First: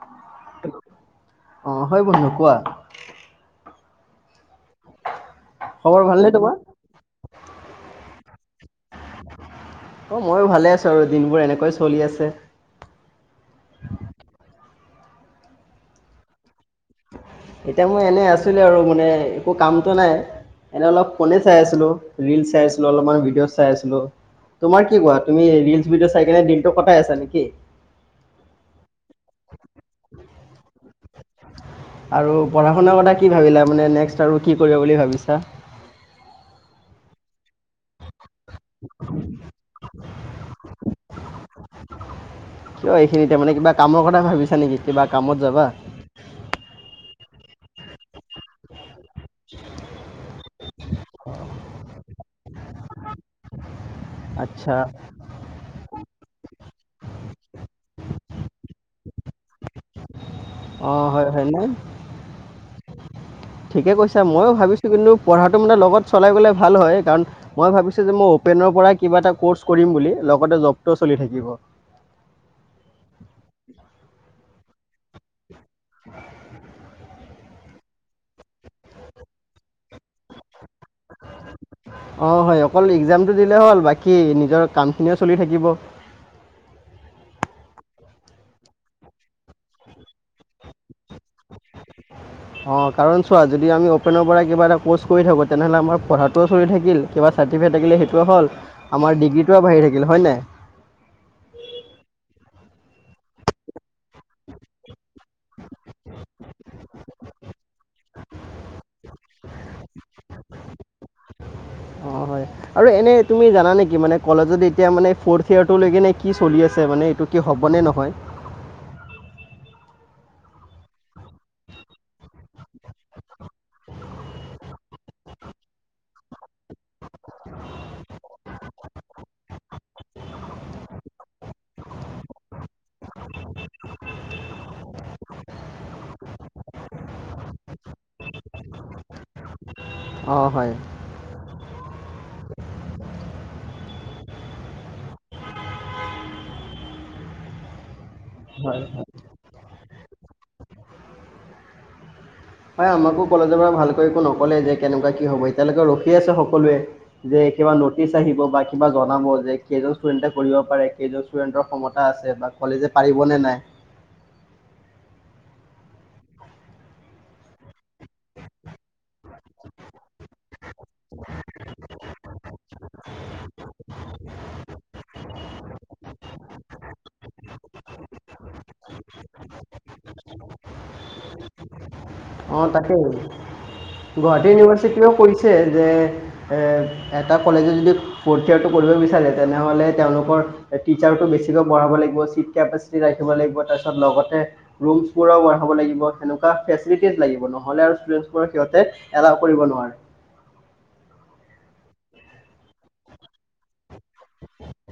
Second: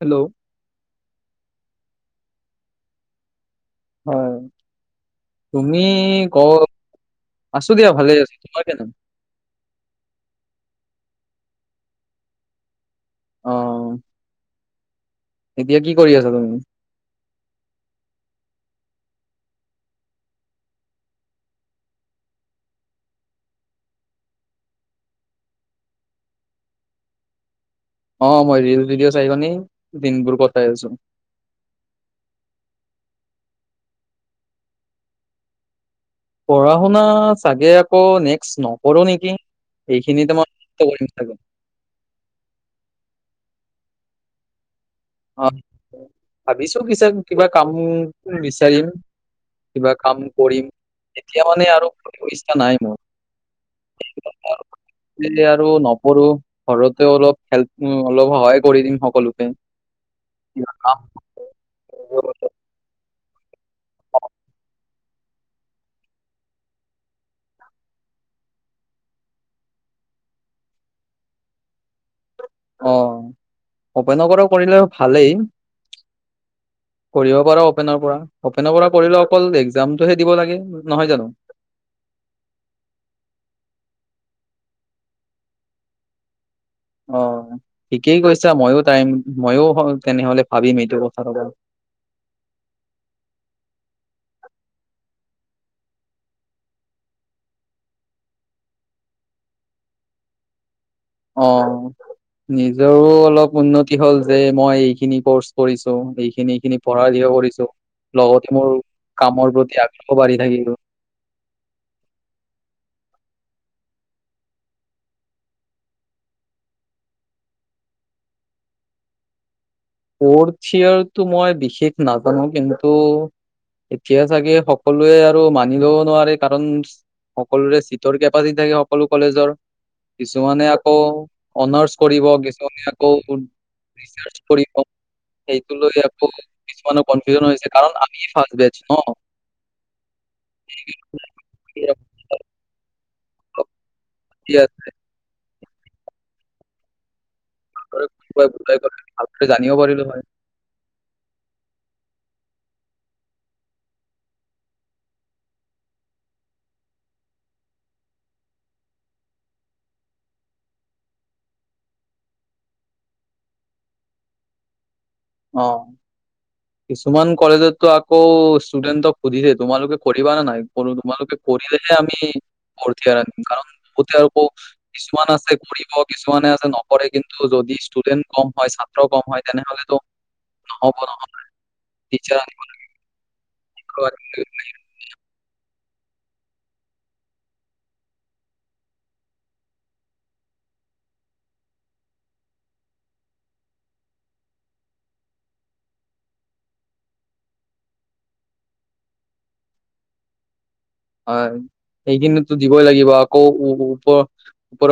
Hello অহ। হয় বন্ধু কোৱা। হয়। তুমি খবৰ ভালনে ক তোমাৰ আছো দিয়া ভালে আছো। হয় তেনো অ ময়ো ভালে আছো আৰু দিনবোৰ এনেকৈয় চলি আছে। অহ। এতিয়া কি কৰি আছা তুমি। এতিয়া মই এনে আছিলে। আৰু মানে একো কামতটো নাই এনে অলপ ফোনে চাই আছিলো ৰিলচ চাই আছিলো। অলপমান ভিডিঅ' চাই আছিলো। তোমাৰ কি কোৱা তুমি ৰিলচ ভিডিঅ চাই কিনে দিনত কটাই আছা নেকি। অ মই ৰিল ভডিঅ চাইল নি। আৰু পঢ়া শুনাৰ কথা। কি ভাবিলা মানে নেক্সট আৰু কি কৰিব বুলি ভাবিছা। পঢ়া শুনা চাগে আকৌ নেক্স। নকৰো নেকি এইখিনিতে মই কৰি থ। সিনিতি [unintelligible] মানে কামৰ কথা ভাবিচা নেকি কিবা কামত অ যাবা ভাবি চু কিছে [unintelligible] কিবা কাম বিচাৰিম কিবা কাম কৰিম এতিয়া মানে আৰু কৰিব ইচ্ছা নাই মোৰ আচ্ছা কৰো ঘৰতে অলপ খেল্প অলপ সহায় কৰি দিম সকলোকে কিবা কাম অঁ হয় হয়নে কৰিব। ঠিকে কৈছা মই ও ভাবিছো কিন্তু পঢ়াটো মানে লগত চলাই গলে ভাল হয় কাৰ মই ভাবিছো যে মই অপেনৰ পৰাই কিবা এটা কৰ্চ কৰিম বুলি লগতে জবটো চলি থাকিব অ উপেনপৰাও কৰিলে ভালেই [inaudible] পঢ়িব পাৰ অপেনৰ পৰা অপেনৰ পৰা পঢ়িলে অকল এক্জামতটোহে দিব লাগে নহয় জানো অ হয় অকল এক্জামতটো দিলে হ'ল বাকী নিজৰ কামখিনিও চলি থাকিব অ ঠিকেই কৈছা ময়ো টাইম ময়ো তেনেহলে ভাবিম এইটো কথাটোক অ কাৰণ চোৱা অপেনৰ পৰা কিবা এটা কচ কৰি থাকো তেতিয়া আমাৰ পঢ়াটো হৈ থাকিল [unintelligible] সেইটো হ'ল আমাৰ ডিগ্ৰীটো হৈ থাকিল হয় নাই অ নিজৰো অলপ উন্নতি হ'ল যে মই এইখিনি কৰ্চ কৰিছো এইখিনি এইখিনি পঢ়া কিলিয়াৰ কৰিছো লগতে মোৰ কামৰ প্ৰতি আগ্ৰহ বাঢ়ি থাকিব অ হয় আৰু এনে তুমি জানা নেকি মানে [unintelligible] এতিয়া কি চলি আছে [unintelligible] হ'ব নে নহয় ফৰ্থ ইয়ৰটো মই বিশেষ নাজানো কিন্তু এতিয়া চাগে সকলোৱে আৰু মানি লও নোৱাৰে কাৰণ সকলোৰে চিটৰ কেপাচিটি থাকে সকলো কলেজৰ কিছুমানে আকৌ অনাৰ্চ কৰিব কিছুমানে আকৌ ৰিচাৰ কৰিব সেইটো ল আকৌ কিছুমান কনফিউজন হৈছে কাৰণ আমি ফাৰ বেচ ন অঁ হয় [inaudible] [inaudible] ই‌য়াতে হয়। পূৱা গোটাই হয় খালে ভাল। জানিব পাৰিলোঁ হৈ। হয়, আমাকো কলেজৰ পৰা ভালকৈ একো নক'লে যে, কেনেকুৱা কি হ'ব? এতিয়ালৈকে ৰখি আছে সকলোৱে যে, কিবা নটিচ আহিব বা কিবা জনাব যে, কেইজন ষ্টুডেন্টে কৰিব পাৰে কেইজন ষ্টুডেন্টৰ ক্ষমতা আছে বা কলেজে পাৰিব নে নাই? অ কিছুমান কলেজততো আকৌ ষ্টুডেন্টক সুধিছে তোমালোকে কৰিবা নে নাই? তোমালোকে কৰিলেহে আমি ভৰ্তি আৰু আনিম, কাৰণ বহুতে আৰু কিছুমান আছে কৰিব, কিছুমানে আছে নকৰে, কিন্তু যদি ষ্টুডেন্ট কম হয় ছাত্ৰ কম হয়, তেনেহ'লেতো নহ'ব নহয়। টিচাৰ অ তাকেই আনিব লাগিব। গুৱাহাটী ইউনিভাৰ্চিটিও কৰিছে। যে, এ এটা কলেজে যদি পৰ্টিয়াৰটো কৰিব বিচাৰে তেনেহ'লে তেওঁলোকৰ এ টিছাৰটো বেছিকৈ পঢ়াব লাগিব চিট কেপাচিটি ৰাখিব লাগিব, লগতে ৰুলছ [unintelligible] হ'ব লাগিব সেনেকুৱা ফেচ প্ৰি টেষ্ট লাগিব নহ'লে আৰু [unintelligible] সিহঁতে এলাহ কৰিব নোৱাৰে। হয়। সেইখিনিতো দিবই লাগিব আকৌ ওপ ওপৰৰ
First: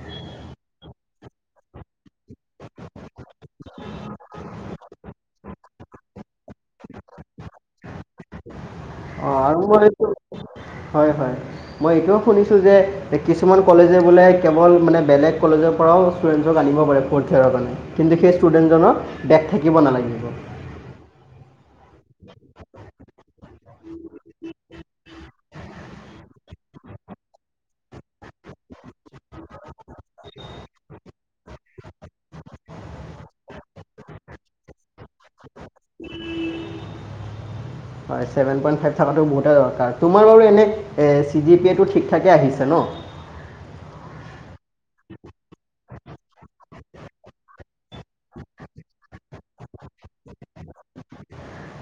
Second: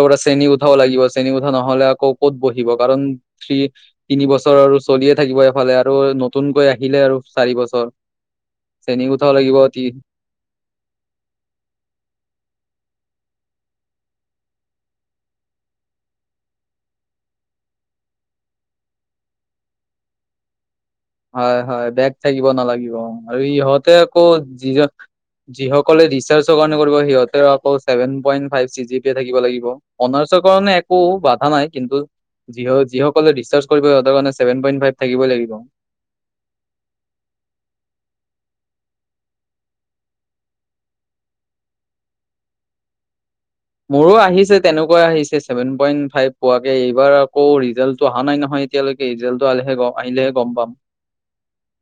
পৰা শ্ৰেণী কোঠাও লাগিব। শ্ৰেণী কোঠা নহ'লে আকৌ ক'ত বহিব কাৰণ থ্ৰি তিনি বছৰ আৰু চলিয়ে থাকিব এফালে আৰু নতুনকৈ আহিলে আৰু চাৰি বছৰ চেনি উঠাব অ লাগিব আৰু মানে তি- তু হয় হয়। মই এইটোও শুনিছোঁ যে, কিছুমান কলেজে বোলে কেৱল মানে বেলেগ কলেজৰ পৰাও ষ্টুডেণ্টক আনিব পাৰে ফ'ৰ্থ ইয়েৰ কাৰণে। কিন্তু সেই ষ্টুডেণ্টজনৰ বেগ থাকিব নালাগিব। হয় হয় বেগ থাকিব নালাগিব। আৰু ইহঁতে আকৌ যিজন যিসকলে ডিছচাৰ্জৰ কাৰণে কৰিব সিহঁতে আকৌ seven point five C G P থাকিব লাগিব। অনাৰ্চৰ কাৰণে একো বাধা নাই, কিন্তু যিসকলে ডিছচাৰ্জ কৰিব সিহঁতৰ ছেভেন পইণ্ট ফাইভ থাকিবই লাগিব। হয় ছেভেন পইণ্ট ফাইভ থকাটো বহুতে দৰকাৰ। তোমাৰ বাৰু এনে এ চি জি পি এইটো ঠিক ঠাকে আহিছে ন? মোৰো আহিছে তেনেকুৱাই আহিছে ছেভেন পইণ্ট ফাইভ পোৱাকে। এইবাৰ আকৌ ৰিজাল্টটো অহা নাই নহয় এতিয়ালৈকে ৰিজাল্টটো আহিলেহে গম পাম।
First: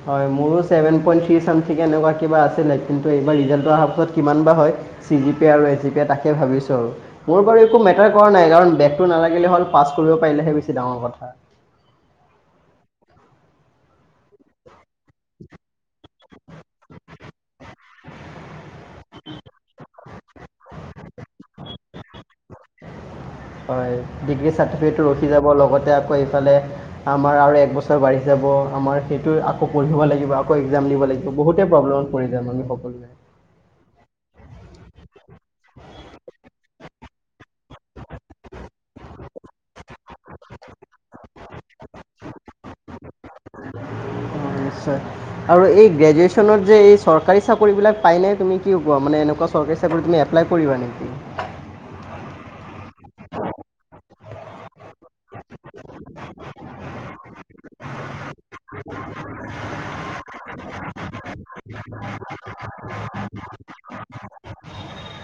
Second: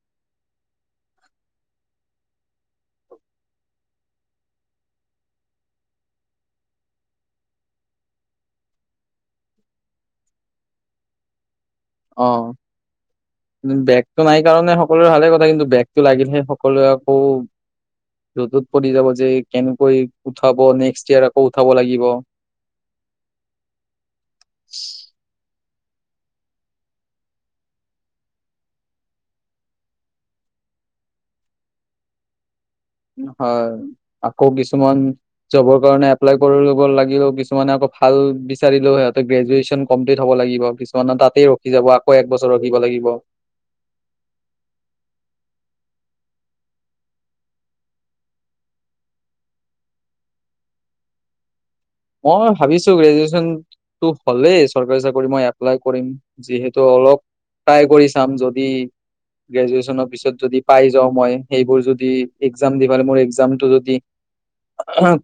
হয় মোৰো ছেভেন পইণ্ট থ্ৰী চামথিং এনেকুৱা কিবা আছিলে। কিন্তু এইবাৰ ৰিজাল্টো অহা পিছত কিমান বা হয়। চি জি পি আৰু এ জি পি তাকে ভাবিছোঁ আৰু। মোৰ বাৰু একো মেটাৰ কৰা নাই কাৰণ বেকটো নালাগিলে হ'ল। পাছ কৰিব পাৰিলেহে বেছি ডাঙৰ কথা। অ বেগটো নাই কাৰণে সকলোৰে ভালে কথা। কিন্তু বেগটো লাগিলেহে সকলোৱে আকৌ জোদত পৰি যাব যে, কেনেকৈ উঠাব, নেক্সট ইয়েৰ আকৌ উঠাব লাগিব। হয়। ডিগ্ৰী চাৰ্টিফিকেটটো ৰখি যাব লগত এতিয়া আকৌ এইফালে আমাৰ আৰু এক বছৰ বাঢ়ি যাব। আমাৰ সেইটো আকৌ পঢ়িব লাগিব, আকৌ এক্সাম দিব লাগিব, বহুতেই প্ৰব্লেমত পৰি যাম আমি সক হয়, আকৌ কিছুমান জবৰ কাৰণে এপ এপ্লাই কৰিব লাগিব, কিছুমানে আকৌ ভাল বিচাৰিলেও সিহঁতে গ্ৰেজুৱেশ্যন কমপ্লিট হ'ব লাগিব, কিছুমানে তাতেই ৰখি যাব আকৌ একবছৰ ৰখিব লাগিব। অঁ, নিশ্চয়। আৰু এই গ্ৰেজুৱেচনত যে এই চৰকাৰী চাকৰিবিলাক পায়নে? তুমি কি কোৱা মানে এনেকুৱা চৰকাৰী চাকৰি তুমি এপ্লাই কৰিবা নেকি? মই ভাবিছোঁ গ্ৰেজুৱেচন টো হ'লেই চৰকাৰী চাকৰি মই এপ্লাই কৰিম। যিহেতু অলপ ট্ৰাই কৰি চাম, যদি গ্ৰেজুৱেচনৰ পিছত যদি পাই যাওঁ মই, সেইবোৰ যদি এক্সজাম দিবাৰ মোৰ এক্সজামটো যদি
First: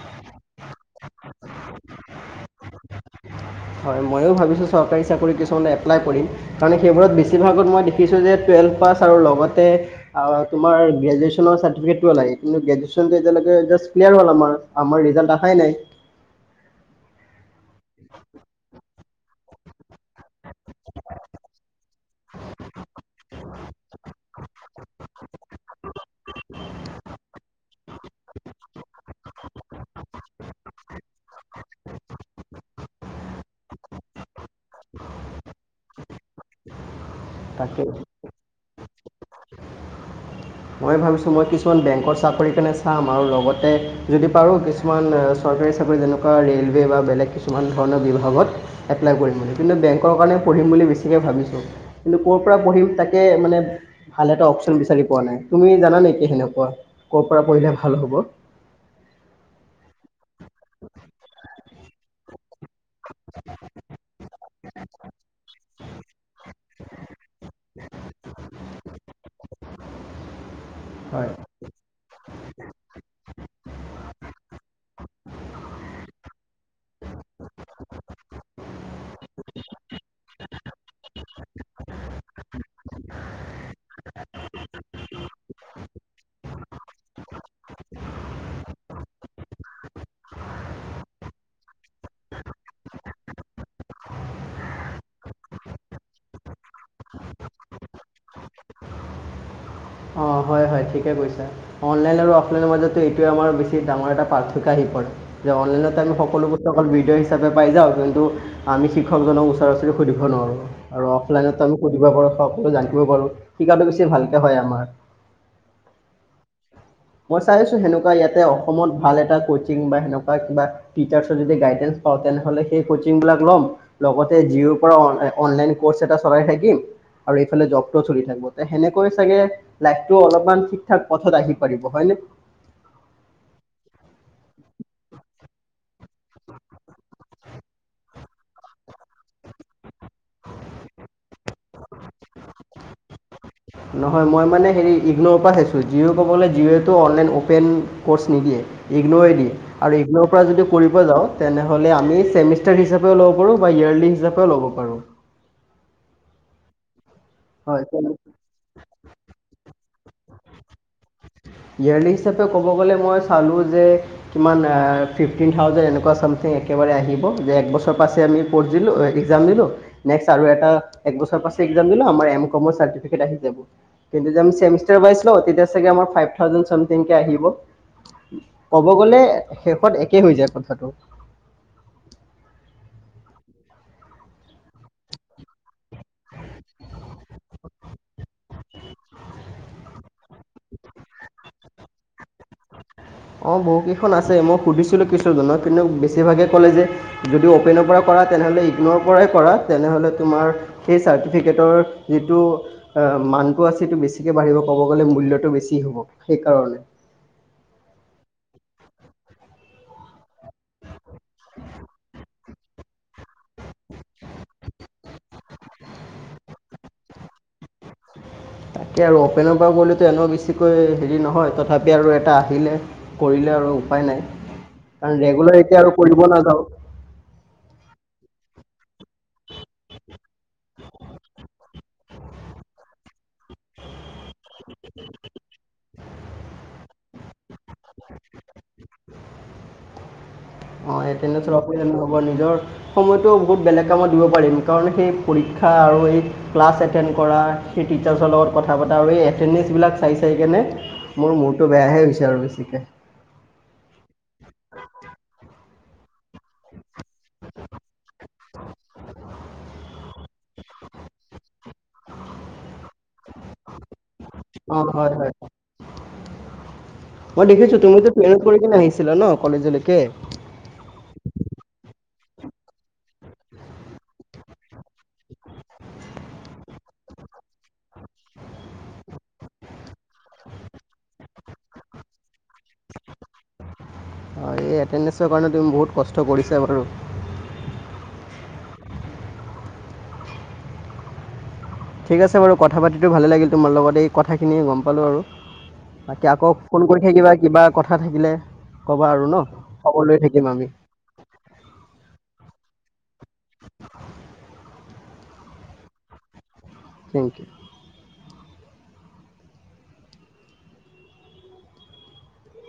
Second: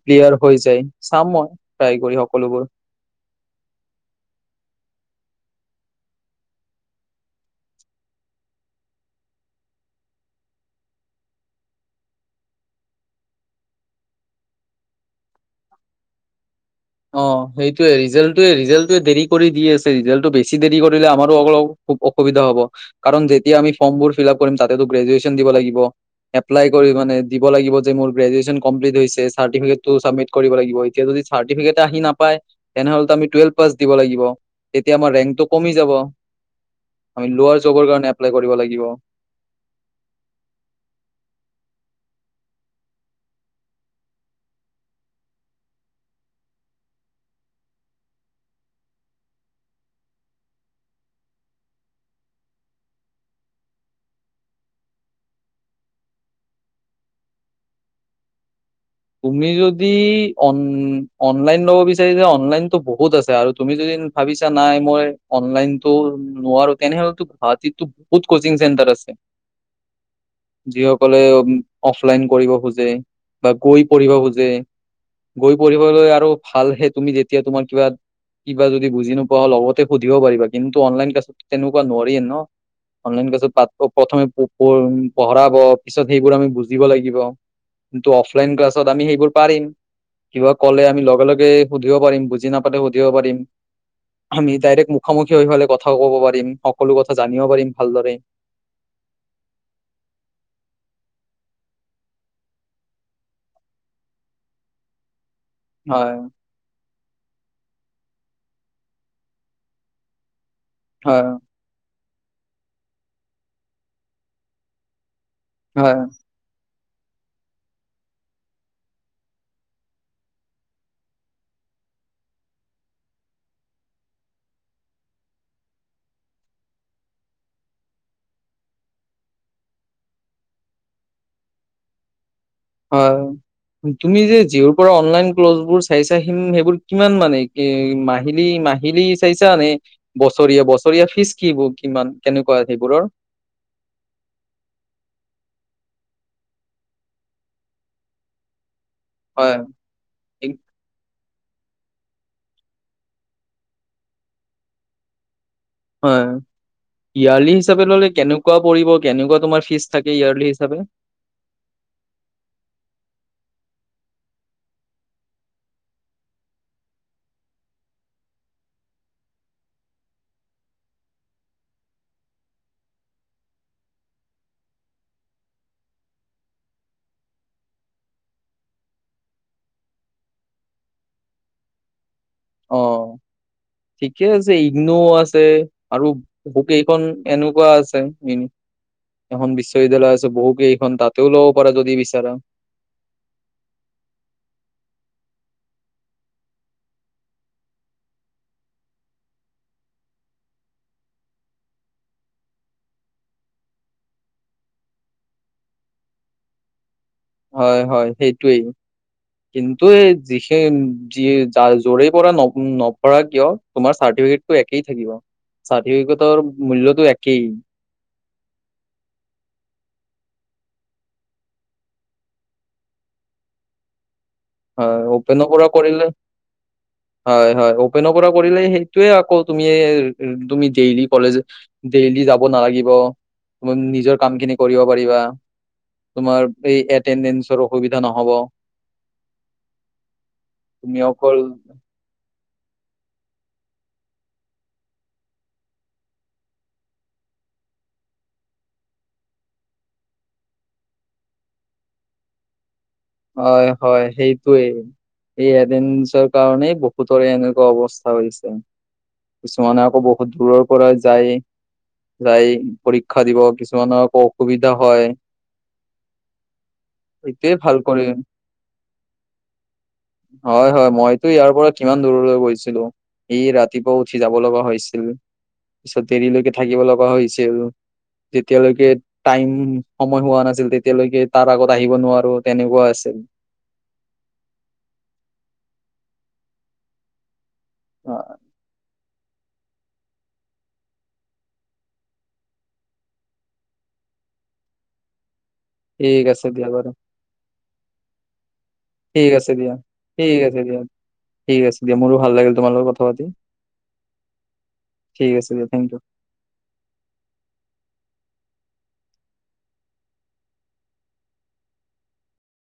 ক্লিয়াৰ হৈ যায় চাম মই ট্ৰাই কৰি সকলোবোৰ। মইয়ো ভাবিছোঁ চৰকাৰী চাকৰি কিছুমানত এপ্লাই কৰিম। তাৰমানে সেইবোৰত বেছি ভাগত মই দেখিছোঁ যে, টুয়েলভ পাছ আৰু লগতে আ‌ তোমাৰ গ্ৰেজুৱেচনৰ চাৰ্টিফিকেট কিয় লাগে, কিন্তু গ্ৰেজুৱেচন যে, এতিয়ালৈকে ক্লিয়াৰ হ'ল আমাৰ। আমাৰ ৰিজাল্ট অহাই নাই। অ সেইটোয়ে ৰিজাল্টোৱে ৰিজাল্টোৱে দেৰি কৰি দি আছে। ৰিজাল্টো বেছি দেৰি কৰিলে আমাৰ অলপ অ অসুবিধা হ'ব। কাৰণ যেতিয়া আমি ফৰ্মবোৰ ফিলাপ কৰিম তাতে তো গ্ৰেজুৱেচন দিব লাগিব। এপ্লাই কৰিবা নে দিব লাগিব যে মোৰ গ্ৰেজুৱেচন কমপ্লিট হৈছে চাৰ্টিফিকেট টো চাবমিট কৰিব লাগিব। এতিয়া যদি চাৰ্টিফিকেট আহি নাপায়, তেনেহ'লে টো আমি টুৱেলভ পাছ দিব লাগিব। তেতিয়া আমাৰ ৰেংকটো কমি যাব। আমি ল'ৱাৰ যোবৰ তাকে কাৰণে এপ্লাই কৰিব লাগিব। গিব মই ভাবিছোঁ মই কিছুমান বেংকৰ চাকৰিৰ কাৰণে চাম আৰু লগতে যদি পাৰোঁ কিছুমান চৰকাৰী চাকৰি যেনেকুৱা ৰে'লৱে বা বেলেগ কিছুমান ধৰণৰ বিভাগত এপ্লাই কৰিম বুলি, কিন্তু বেংকৰ কাৰণে পঢ়িম বুলি বেছিকৈ ভাবিছোঁ, কিন্তু ক'ৰ পৰা পঢ়িম তাকে মানে ভাল এটা অপচন বিচাৰি পোৱা নাই। তুমি জানা নেকি সেনেকুৱা ক'ৰ পৰা পঢ়িলে ভাল হ'ব? তুমি যদি অন অনলাইন ল'ব বিচাৰিছা অনলাইন বহুত আছে আৰু তুমি যদি ভাবিছা চা নাই মই অনলাইনতো নোৱাৰো তেনেহলেতো গুৱাহাটীততো বহুত কচিং চেণ্টাৰ আছে যিসকলে হয় উ অফলাইন কৰিব খোজে বা গৈ পঢ়িব খুজে গৈ পঢ়িবলৈ আৰু ভালহে তুমি যেতিয়া তোমাৰ কিবা কিবা যদি বুজি নোপোৱা লগতে সুধিব পাৰিবা। কিন্তু অনলাইন ক্লাছত তেনেকুৱা নোৱাৰি ন। অনলাইন ক্লাছত পা প্ৰথমে পঢ়াব পিছত সেইবোৰ আমি বুজিব লাগিব কিন্তু অফ- লাইন ক্লাছত আমি সেইবোৰ পাৰিম। কিবা ক'লে আমি লগে লগে সুধিব পাৰিম বুজি নাপালে সুধিব পাৰিম আমি ডাইৰেক্ট মুখামুখি হৈ কথা ক'ব পাৰিম সকলো কথা জানিব পাৰিম ভালদৰে। অঁ হয় হয় ঠিকে কৈছা। অনলাইন আৰু অফলাইনৰ মাজতো এইটোৱে আমাৰ বেছি ডাঙৰ এটা পাৰ্থক্য আহি পৰে। যে অনলাইনতে আমি হয় সকলো বস্তু অকল বি- ভিডিঅ' হিচাপে পাই যাওঁ। কিন্তু আমি শিক্ষকজনক ওচৰা ওচৰি সুধিব নোৱাৰোঁ। আৰু হয় অফলাইনত আমি শিকিব পাৰো চব সকলো জানিব পাৰো শিকাটো বেছি ভালকে হয় আমাৰ। হয় মই চাইছো সেনেকুৱা ইয়াতে অসমত ভাল এটা কচিং বা সেনেকুৱা কিবা টিচাৰ্চৰ যদি গাইডেঞ্চ পাওঁ তেনেহলে সেই কচিং বিলাক ল'ম। লগতে জিঅ'ৰ পৰা অনলাইন কৰ্চ এটা চলাই থাকিম। আৰু এইফালে জবটো চলি থাকিব সেনেকৈ চাগে- লাইভটো অলপমান ঠিক ঠাক পথত আহি পৰিব হয় নে হয় তুমি যে জিঅ'ৰ পৰা অনলাইন ক্লজবোৰ চাই চা হিন সেইবোৰ কিমান মানে এ মাহিলী মাহিলী চাইছানে বছৰীয়া বছৰীয়া ফিজ কি ব নহয় মই মানে হেৰি ইগনৰৰ পৰা চাইছো ত জিঅ' কবলে জিঅ'য়েটো অনলাইন অপেন ক'ৰ্চ নিদিয়ে ইগনৰে হয় দিয়ে আৰু ইগনৰ পৰা এই- যদি কৰিব যাওঁ তেনেহ'লে আমি ছেমিষ্টাৰ হিচাপেও ল'ব পাৰো বা ইয়েৰ্লি হিচাপেও ল'ব পাৰো হয় ইয়াৰ্লি হিচাপে ল'লে হয় কেনেকোৱা পৰিব কেনেকোৱা তোমাৰ ফিজ থাকে ইয়াৰ্লি হি চাবে ইয়েৰলি হিচাপে কব গলে মই চালো যে কিমান এ ফিফটিন থাউজেণ্ড এনেকোৱা চামথিং একেবাৰে আহিব যে একবছৰ পাছে আমি পৰ্টচ দিলো এ এক্সাম দিলো নেক্সট আৰু এটা এক বছৰ পিছত এক্সাম দিলো আমাৰ এম কমৰ চাৰ্টিফিকেট আহি যাব কিন্তু যদি আমি ছেমিষ্টাৰ ৱাইজ লও তেতিয়া ছাগে আমাৰ ফাইফ থাউজেণ্ড চামথিং কে আহিব ক'ব গলে শেষত একে হৈ যায় কথাটো অ ঠিকে আছে ইগনো আছে আৰু বোকেইখন এনেকোৱা আছে এ এখন বিশ্ববিদ্যালয় আছে বহুকেই তাতেও ল'ব পাৰা যদি বিচাৰা অ বহুকেইখন আছে মই সুধিছিলো কিছুজনক কিন্তু বেছিভাগে কলে যে যদি অপেনৰ কৰা তেনেহলে ইগনৰ পৰাই কৰা তেনেহলে তোমাৰ সেই চাৰ্টিফিকেটৰ যিটো মানটো আছে সেইটো বেছিকে বাঢ়িব পাব কিন্তু মূল্যটো বেছি হব সেইকাৰণে হয় হয় সেইটোৱেই কিন্তু এই যি য যৰে পৰা নকৰা কিয় তোমাৰ চাৰ্টিফিকেটতো একেই থাকিব চাৰ্টিফিকেটৰ মূল্যটো একেই তাকে আৰু অপেনৰ পৰা গ'লেতো এনে বেছিকৈ হেৰি নহয় তথাপি আৰু এটা আহিলে কৰিলে আৰু উপায় নাই হয় কাৰণ অপেনৰ ৰেগুলাৰ পৰা এতিয়া আৰু কৰিলে কৰিব নাযাওঁ হয় হয় অপেনৰ পৰা কৰিলেই সেই টোয়ে আকৌ তুমি তুমি ডেইলি কলেজ ডেইলি যাব নালাগিব নিজৰ কামখিনি কৰিব পাৰিবা তোমাৰ এই এত এটেণ্ডেঞ্চৰ অসুবিধা নহ'ব অ তুমি এ অকল তেনে ধৰা পই পইচা নহ'ব নিজৰ সময়টো বহুত বেলেগ কামত দিব পাৰিম কাৰণ সেই পৰীক্ষা আৰু এই ক্লাছ এটেণ্ড কৰা সেই টিচাৰছৰ লগত কথা পতা আৰু এই এটেণ্ডেঞ্চবিলাক চাই চাই কেনে মোৰ মূৰটো বেয়াহে হৈছে আৰু বেছিকে হয় হয় সেইটোৱেই এই এণ্টেডেঞ্চৰৰ কাৰণেই বহুতৰে এনেকোৱা অৱস্থা হৈছে কিছুমানে আকৌ বহুত দূৰৰ পৰা যায় যায়ে পৰীক্ষা দিব কিছুমানৰ আকৌ অসুবিধা হয় মই এইটোয়ে ভাল দেখিছোঁ তুমিতো কৰিম ট্ৰেইনত কৰি কিনে আহিছিলা ন কলেজলৈকে হয় হয় মইতো ইয়াৰ পৰা কিমান দূৰলৈ গৈছো তেনেকোৱা ই ৰাতিপুৱা উঠি যাব লগা হৈছিল পিছত দেৰিলৈকে থাকিব লগা হৈছিল তেতিয়ালৈকে টাইম সময় হোৱা নাছিল তেতিয়ালৈকে তাৰ আগত আহিব নোৱাৰা অ এই এণ্টেডেঞ্চৰ কাৰণে তুমি বহুত কষ্ট কৰিছা বাৰু অ ঠিক আছে বাৰু কথা পাতিটো ভালে লাগিল তোমাৰ লগত এই কথাখিনিয়ে গম পালোঁ আৰু ঠিক বাকী আছে আকৌ দিয়া ফোন বাৰু কৰি থাকিবা কিবা কথা থাকিলে ক'বা আৰু ঠিক ন আছে দিয়া খবৰ লৈ ঠিক থাকিম আছে আমি দিয়া ঠিক আছে দিয়া মোৰো ভাল লাগিল তোমাৰ লগৰ ক হ দ [unintelligible] ঠিক আছে দিয়া থেংক ইউ থেংক ইউ